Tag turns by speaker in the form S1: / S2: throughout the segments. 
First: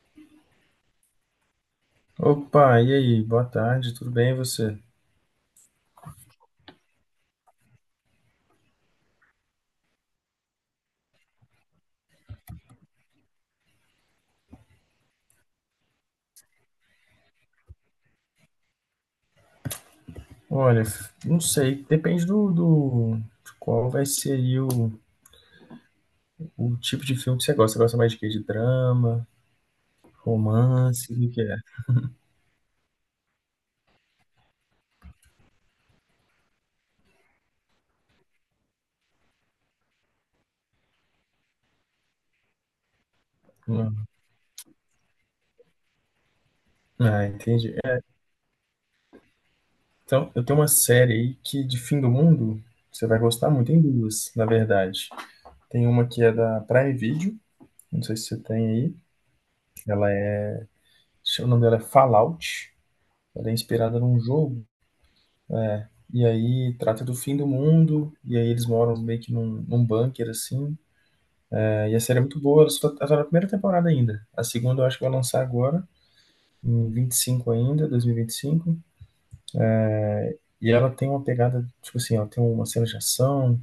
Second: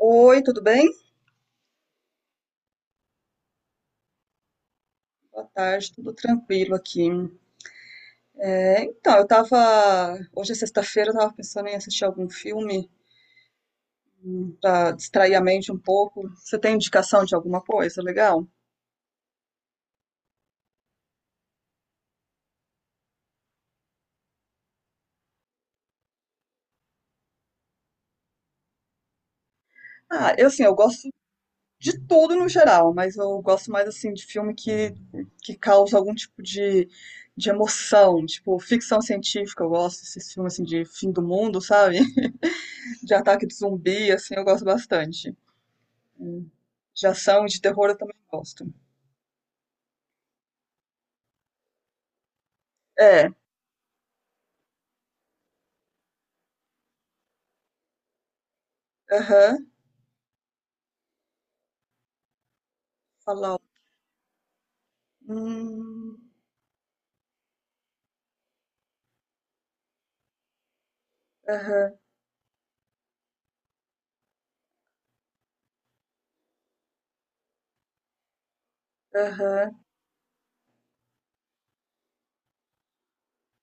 S1: Oi, tudo bem?
S2: Opa, e aí? Boa tarde, tudo bem e você?
S1: Boa tarde, tudo tranquilo aqui. É, então, eu tava. Hoje é sexta-feira, eu tava pensando em assistir algum filme pra distrair a mente um pouco. Você tem indicação de alguma coisa legal?
S2: Olha, não sei, depende do de qual vai ser aí o tipo de filme que você gosta. Você gosta mais de quê? De drama,
S1: Ah, eu assim, eu gosto
S2: romance, o que é?
S1: de tudo no geral, mas eu gosto mais assim de filme que causa algum tipo de emoção, tipo ficção científica, eu gosto desses filmes assim de fim do mundo, sabe? De ataque de
S2: Hum.
S1: zumbi, assim, eu gosto bastante. De
S2: Ah,
S1: ação e de
S2: entendi.
S1: terror eu
S2: É,
S1: também gosto.
S2: então, eu tenho uma série aí que de fim do mundo você vai
S1: É,
S2: gostar muito. Tem duas, na verdade. Tem uma que é da Prime Video, não sei se você tem aí.
S1: aham.
S2: Ela é, o nome dela é Fallout. Ela é
S1: Falar.
S2: inspirada num jogo.
S1: Hum,
S2: E aí trata do fim do mundo, e aí eles moram meio que num bunker, assim.
S1: aham,
S2: É, e a série é muito boa, ela tá na primeira temporada ainda. A segunda eu acho que vai lançar agora, em 25 ainda, 2025. E vinte e cinco.
S1: aham,
S2: E ela tem uma pegada, tipo assim, ela tem uma cena de ação,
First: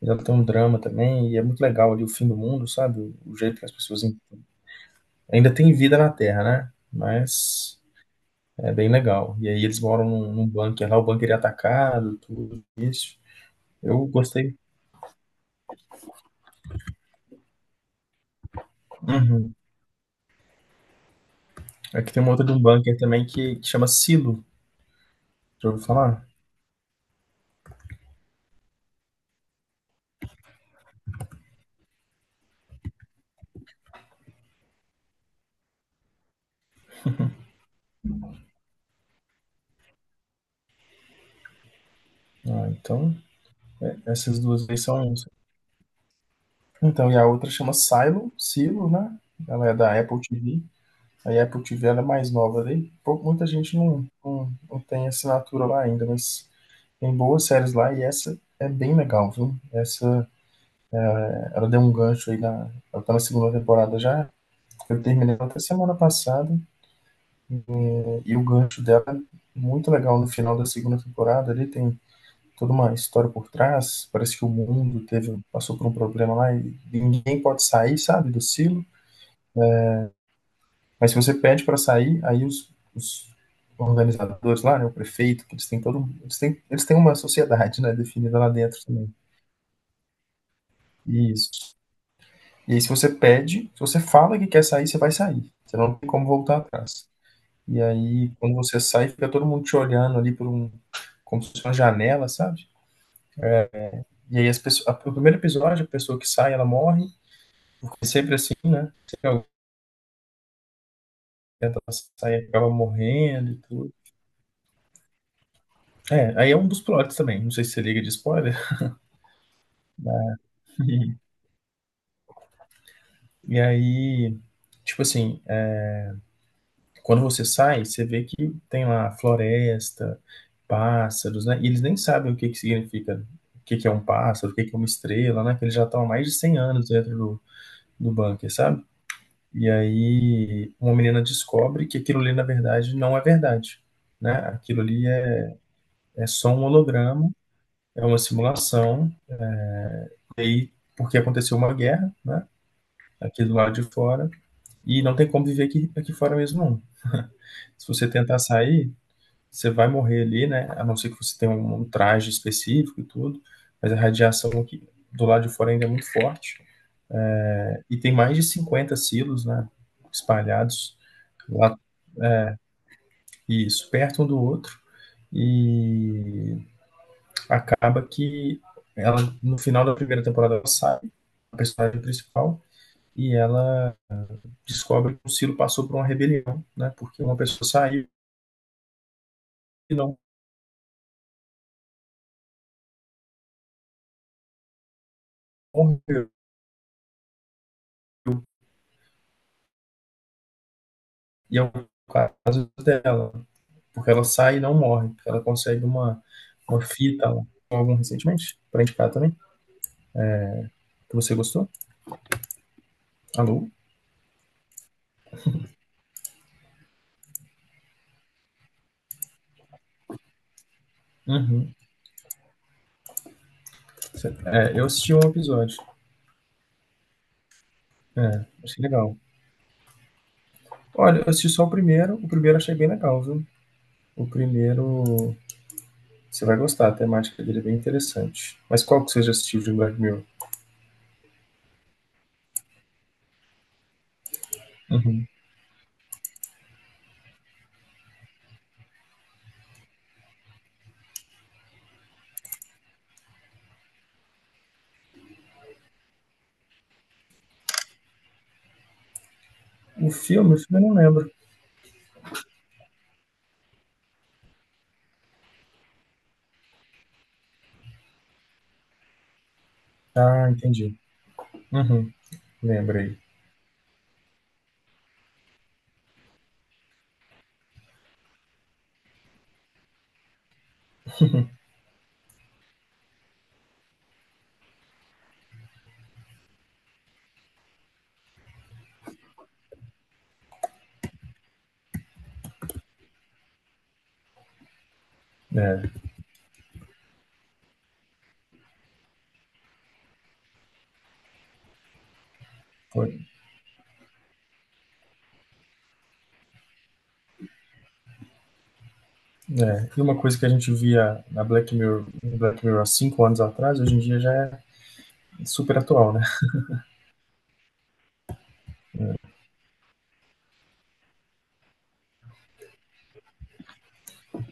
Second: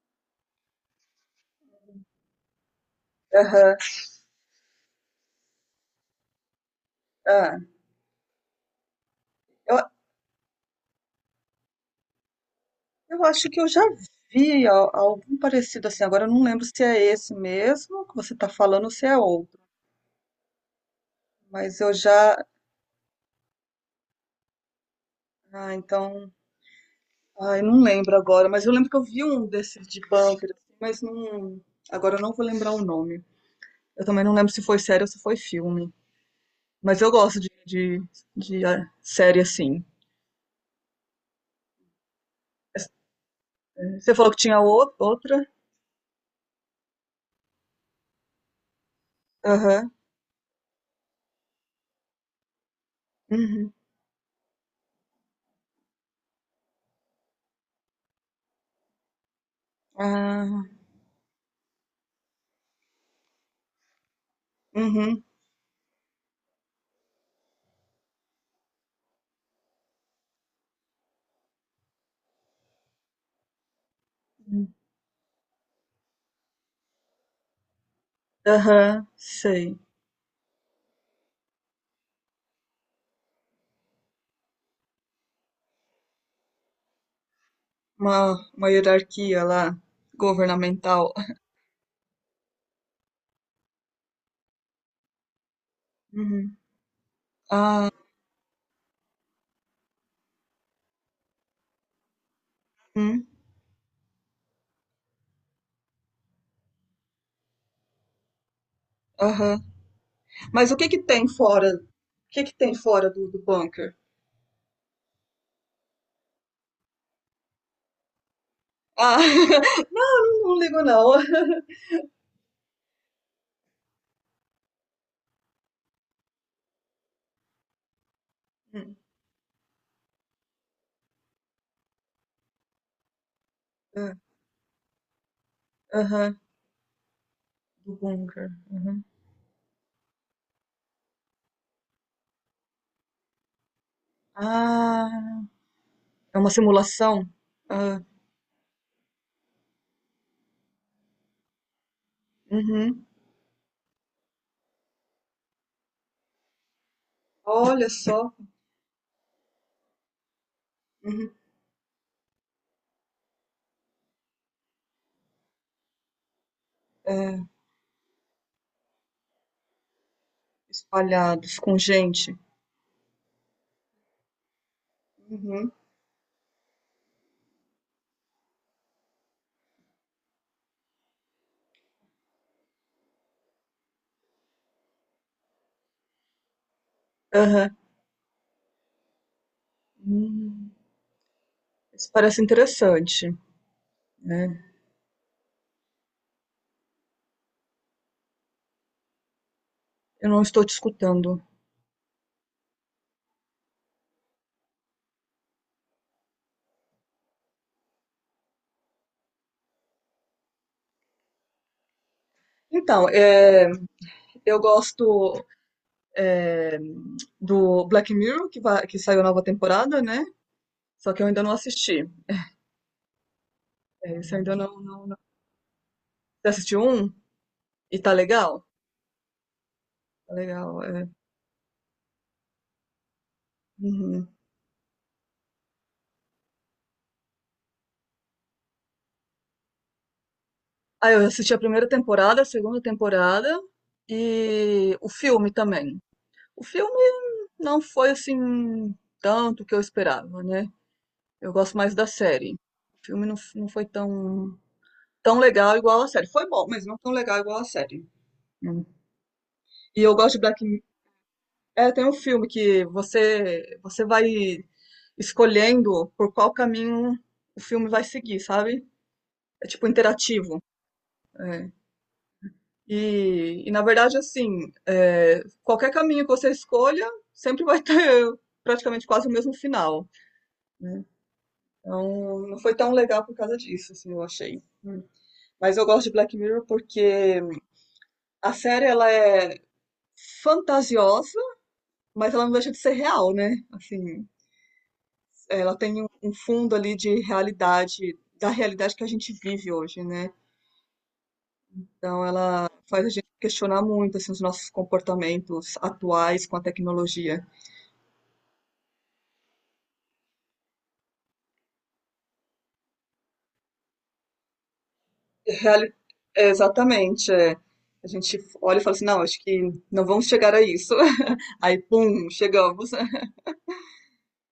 S2: mas ela tem um drama também, e é muito legal ali o fim do mundo, sabe? O jeito que as
S1: aham.
S2: pessoas... Ainda tem vida na Terra, né?
S1: Ah,
S2: Mas é bem legal. E aí
S1: eu,
S2: eles moram num bunker lá, o bunker é atacado, tudo isso.
S1: eu acho que eu já
S2: Eu gostei.
S1: vi algum parecido assim. Agora eu não lembro se é esse mesmo que você está falando ou se é
S2: Uhum.
S1: outro. Mas eu
S2: Aqui tem uma
S1: já.
S2: outra de um bunker também que chama Silo. Já
S1: Ah,
S2: ouviu falar?
S1: então. Ai, não lembro agora. Mas eu lembro que eu vi um desses de bunker, assim, mas não. Agora eu não vou lembrar o nome. Eu também não lembro se foi série ou se foi filme. Mas eu gosto de série assim.
S2: Ah, então,
S1: Você falou que
S2: essas
S1: tinha
S2: duas aí são.
S1: outra?
S2: Então, e a outra chama Silo, Silo, né? Ela é
S1: Aham.
S2: da Apple TV. Aí a Apple TV ela é mais nova ali. Muita
S1: Uhum.
S2: gente não tem assinatura lá ainda, mas tem boas séries lá e essa é bem legal, viu? Essa,
S1: Ah,
S2: ela deu um gancho aí na. Ela tá na segunda temporada já. Eu
S1: uhum.
S2: terminei ela até semana passada, né? E o gancho dela é muito legal no final da segunda temporada ali. Tem toda uma história por trás. Parece que o mundo teve, passou por um problema lá e ninguém pode sair, sabe, do silo.
S1: Aham, sei.
S2: Mas se você pede para sair, aí os organizadores lá, né, o prefeito, que eles têm todo, um, eles têm uma sociedade, né,
S1: Uma,
S2: definida lá
S1: uma
S2: dentro também.
S1: hierarquia lá, governamental.
S2: Isso. E aí se você pede, se você fala que quer sair, você vai sair. Você não tem como
S1: Uhum,
S2: voltar atrás. E aí quando você sai, fica todo mundo te olhando ali por um como se fosse uma janela, sabe?
S1: uhum,
S2: E aí as pessoas, no primeiro episódio, a pessoa que sai, ela morre. Porque sempre assim, né? Sempre alguém
S1: aham. Mas o que que tem fora?
S2: tenta
S1: O
S2: passar e
S1: que que
S2: acaba
S1: tem fora do
S2: morrendo e tudo.
S1: bunker?
S2: É, aí é um dos plots também. Não sei se você liga de spoiler.
S1: Ah, não ligo não.
S2: E, e aí, tipo assim, é, quando você sai, você vê que tem
S1: Hum,
S2: lá floresta, pássaros, né? E eles nem sabem o que que significa, o que que é um
S1: ah,
S2: pássaro, o que que é uma estrela, né? Que eles já estão há mais de
S1: aham,
S2: 100 anos dentro do,
S1: do
S2: do bunker,
S1: bunker.
S2: sabe?
S1: Uhum.
S2: E aí uma menina descobre que aquilo ali, na verdade, não é verdade, né? Aquilo ali
S1: Ah,
S2: é
S1: é uma
S2: só um
S1: simulação?
S2: holograma.
S1: Ah,
S2: É uma simulação, e aí, porque aconteceu uma guerra, né?
S1: uhum.
S2: Aqui do lado de fora, e não tem como viver aqui, aqui fora mesmo, não. Se
S1: Olha
S2: você
S1: só.
S2: tentar sair, você vai morrer ali, né? A não ser que
S1: Uhum.
S2: você tenha um traje específico e tudo, mas a radiação aqui do lado de fora ainda é muito forte,
S1: É,
S2: né? E tem mais de 50 silos, né? Espalhados
S1: espalhados
S2: lá,
S1: com gente.
S2: isso, perto um do outro,
S1: Uhum.
S2: e acaba que ela, no final da primeira temporada, ela sai, a personagem principal, e ela descobre que o Ciro passou por uma rebelião, né? Porque uma pessoa
S1: Aham.
S2: saiu e não
S1: Hum, isso parece interessante, né?
S2: morreu.
S1: Eu não estou te escutando.
S2: E é o caso dela, porque ela sai e não morre. Ela consegue uma fita lá. Algum recentemente, pra indicar também, que você gostou.
S1: Então, é.
S2: Alô?
S1: Eu gosto do Black Mirror, que saiu a nova temporada, né? Só que eu ainda não
S2: Uhum.
S1: assisti. É, esse eu ainda
S2: É,
S1: não,
S2: eu
S1: não,
S2: assisti
S1: não.
S2: um episódio.
S1: Você assistiu um? E tá
S2: É,
S1: legal?
S2: achei legal.
S1: Tá legal, é.
S2: Olha, eu assisti só o primeiro. O primeiro achei bem legal, viu? O
S1: Uhum.
S2: primeiro você vai gostar, a temática dele é bem interessante. Mas qual que você já assistiu de Black Mirror?
S1: Ah, eu assisti a primeira temporada, a segunda temporada e o
S2: Uhum.
S1: filme também. O filme não foi assim tanto que eu esperava, né? Eu gosto mais da série. O filme não, não foi tão legal igual a série. Foi bom, mas não tão legal igual a série. Hum. E
S2: O
S1: eu gosto de
S2: filme, o
S1: Black.
S2: filme eu não lembro.
S1: É, tem um filme que você vai escolhendo por qual caminho o filme vai seguir, sabe? É tipo
S2: Ah,
S1: interativo.
S2: entendi.
S1: É.
S2: Uhum, lembrei.
S1: E na verdade, assim, é, qualquer caminho que você escolha sempre vai ter praticamente quase o mesmo final, né? Então, não foi tão legal por causa disso, assim, eu achei. Hum. Mas eu gosto de Black Mirror porque a série ela é fantasiosa, mas ela não deixa de ser real, né? Assim, ela
S2: É,
S1: tem um fundo ali de realidade, da realidade que a gente vive hoje, né? Então ela faz a gente
S2: foi-
S1: questionar muito assim, os nossos comportamentos atuais com a tecnologia.
S2: é. E uma coisa que a gente via na Black Mirror, no Black Mirror há 5 anos atrás, hoje em dia já é super
S1: Reali-
S2: atual, né?
S1: É, exatamente. É. A gente olha e fala assim, não, acho que não vamos chegar a isso. Aí, pum, chegamos.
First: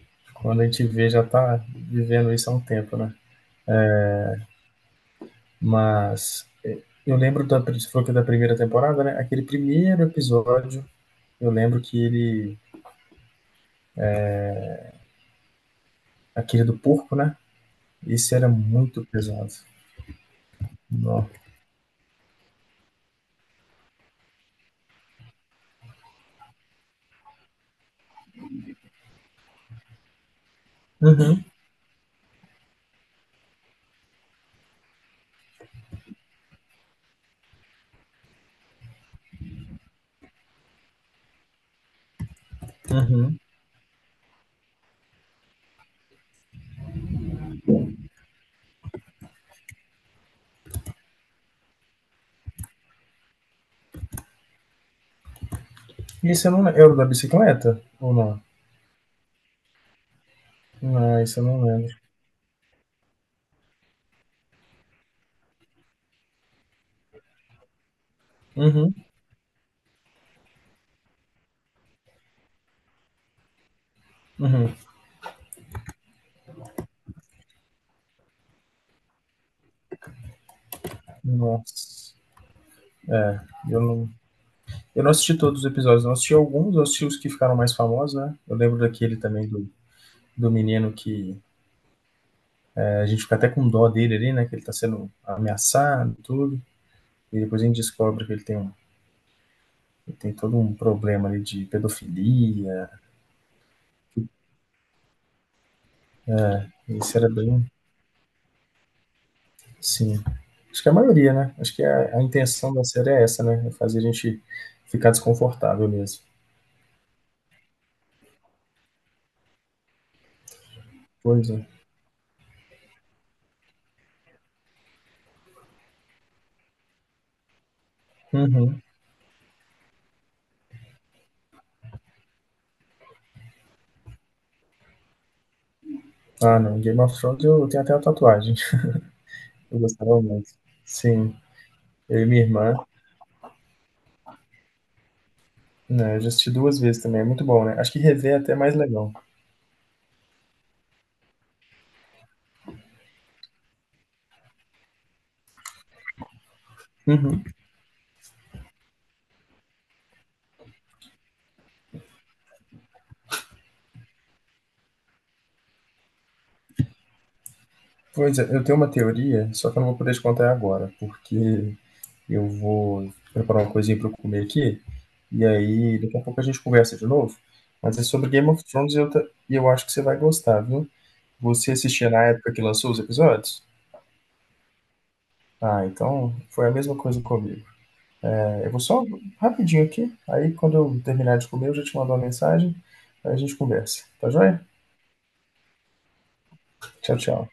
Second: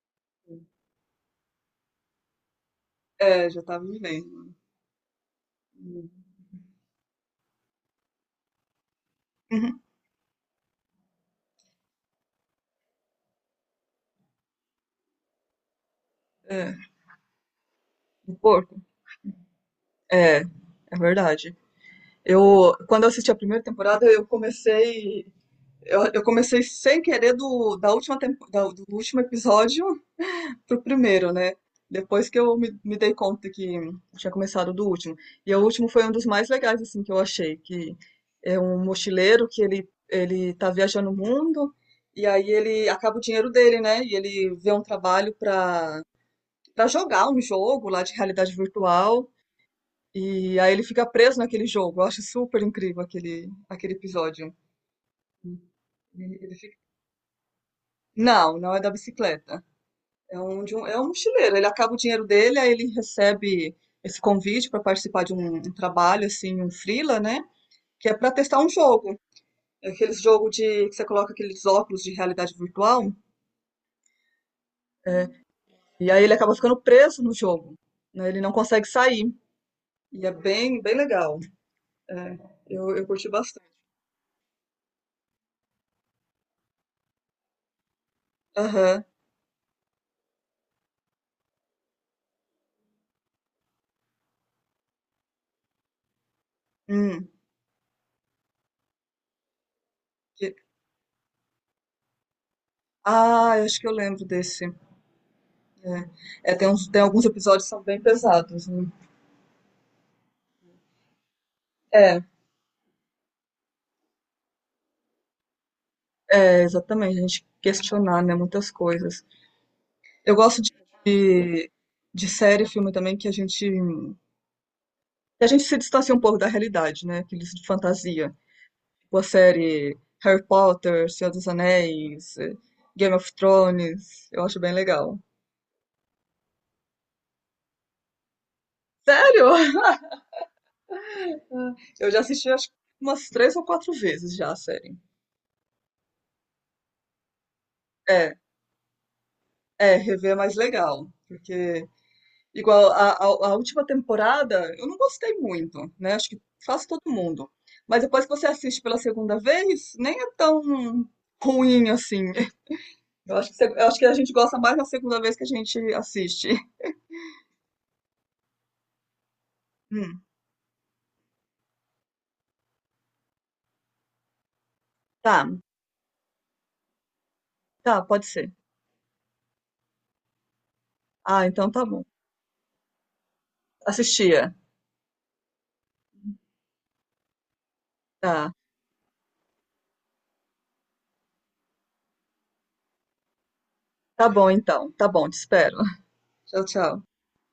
S2: Quando a gente vê, já tá vivendo isso há um tempo, né?
S1: É, já tá vivendo.
S2: Mas é, eu lembro da, você falou que é da primeira temporada, né? Aquele
S1: Uhum.
S2: primeiro episódio, eu lembro que ele, aquele
S1: É,
S2: do porco, né?
S1: um
S2: Esse era
S1: porco.
S2: muito pesado.
S1: É, é
S2: Não.
S1: verdade. Eu, quando eu assisti a primeira temporada, eu comecei sem querer do, da última tempo- da- do último episódio pro primeiro,
S2: Uhum,
S1: né? Depois que eu me dei conta que tinha começado do último. E o último foi um dos mais legais, assim, que eu achei. Que é um mochileiro que ele tá viajando o mundo e aí ele acaba o
S2: uhum.
S1: dinheiro dele, né? E ele vê um trabalho pra, jogar um jogo lá de realidade virtual. E aí ele fica preso naquele jogo. Eu acho super incrível aquele episódio.
S2: E
S1: Ele-
S2: esse eu
S1: ele
S2: não,
S1: fica-
S2: era o da bicicleta ou não?
S1: Não, não é da bicicleta. É um
S2: Não, esse eu
S1: mochileiro.
S2: não
S1: Ele acaba
S2: lembro.
S1: o dinheiro dele, aí ele recebe esse convite para participar de um trabalho, assim, um freela, né? Que é para testar um
S2: Uhum,
S1: jogo. É aqueles jogo de que você coloca aqueles óculos de realidade virtual.
S2: uhum.
S1: É, e aí ele acaba ficando preso no jogo, né. Ele não consegue sair. E é bem, bem legal.
S2: Nossa.
S1: É, eu curti bastante.
S2: Eu não, eu não assisti todos os episódios, não assisti alguns, eu assisti os que ficaram mais famosos, né? Eu lembro
S1: Aham.
S2: daquele também do menino que é, a gente fica até com dó dele ali, né? Que ele tá sendo ameaçado e tudo.
S1: Hum.
S2: E depois a gente descobre que ele tem, um, ele tem
S1: Que-
S2: todo um problema ali de pedofilia.
S1: Ah, eu acho que eu lembro desse. É, tem
S2: Isso
S1: alguns
S2: era
S1: episódios que
S2: bem.
S1: são bem pesados, né?
S2: Sim. Acho que a maioria, né? Acho que
S1: É,
S2: a intenção da série é essa, né? É fazer a gente ficar desconfortável mesmo.
S1: é, exatamente. A gente questionar, né, muitas coisas. Eu gosto
S2: Pois é.
S1: de, de série e filme também que a gente se distancia um pouco da realidade, né? Aqueles de fantasia.
S2: Uhum.
S1: Tipo a série Harry Potter, Senhor dos Anéis, eh, Game of Thrones. Eu acho bem legal.
S2: Ah, não. Game of Thrones eu tenho até uma tatuagem.
S1: Sério?
S2: Eu gostava muito. Sim.
S1: Eu já
S2: Eu e minha
S1: assisti acho que
S2: irmã,
S1: umas três ou quatro vezes já a série.
S2: né, eu já assisti 2 vezes também, é muito bom, né? Acho que rever
S1: É,
S2: é até mais legal.
S1: é, rever é mais legal. Porque igual a última temporada, eu não gostei muito, né? Acho que faz todo
S2: Uhum.
S1: mundo. Mas depois que você assiste pela segunda vez, nem é tão ruim assim. Eu acho que, eu acho que a gente gosta mais na segunda vez que a gente assiste.
S2: Pois é, eu tenho uma teoria, só que eu não vou poder te
S1: Hum,
S2: contar agora, porque eu vou preparar uma coisinha para eu comer aqui, e
S1: tá,
S2: aí daqui a pouco a gente conversa de novo. Mas
S1: tá,
S2: é
S1: pode
S2: sobre Game
S1: ser.
S2: of Thrones e eu acho que você vai gostar, viu?
S1: Ah, então
S2: Você
S1: tá bom.
S2: assistia na época que lançou os episódios?
S1: Assistia.
S2: Ah, então foi a mesma coisa comigo.
S1: Tá,
S2: É, eu vou só rapidinho aqui, aí quando eu terminar de comer, eu já te mando uma mensagem, aí a gente conversa.
S1: tá
S2: Tá
S1: bom
S2: joia?
S1: então. Tá bom, te espero. Tchau, tchau.
S2: Tchau, tchau.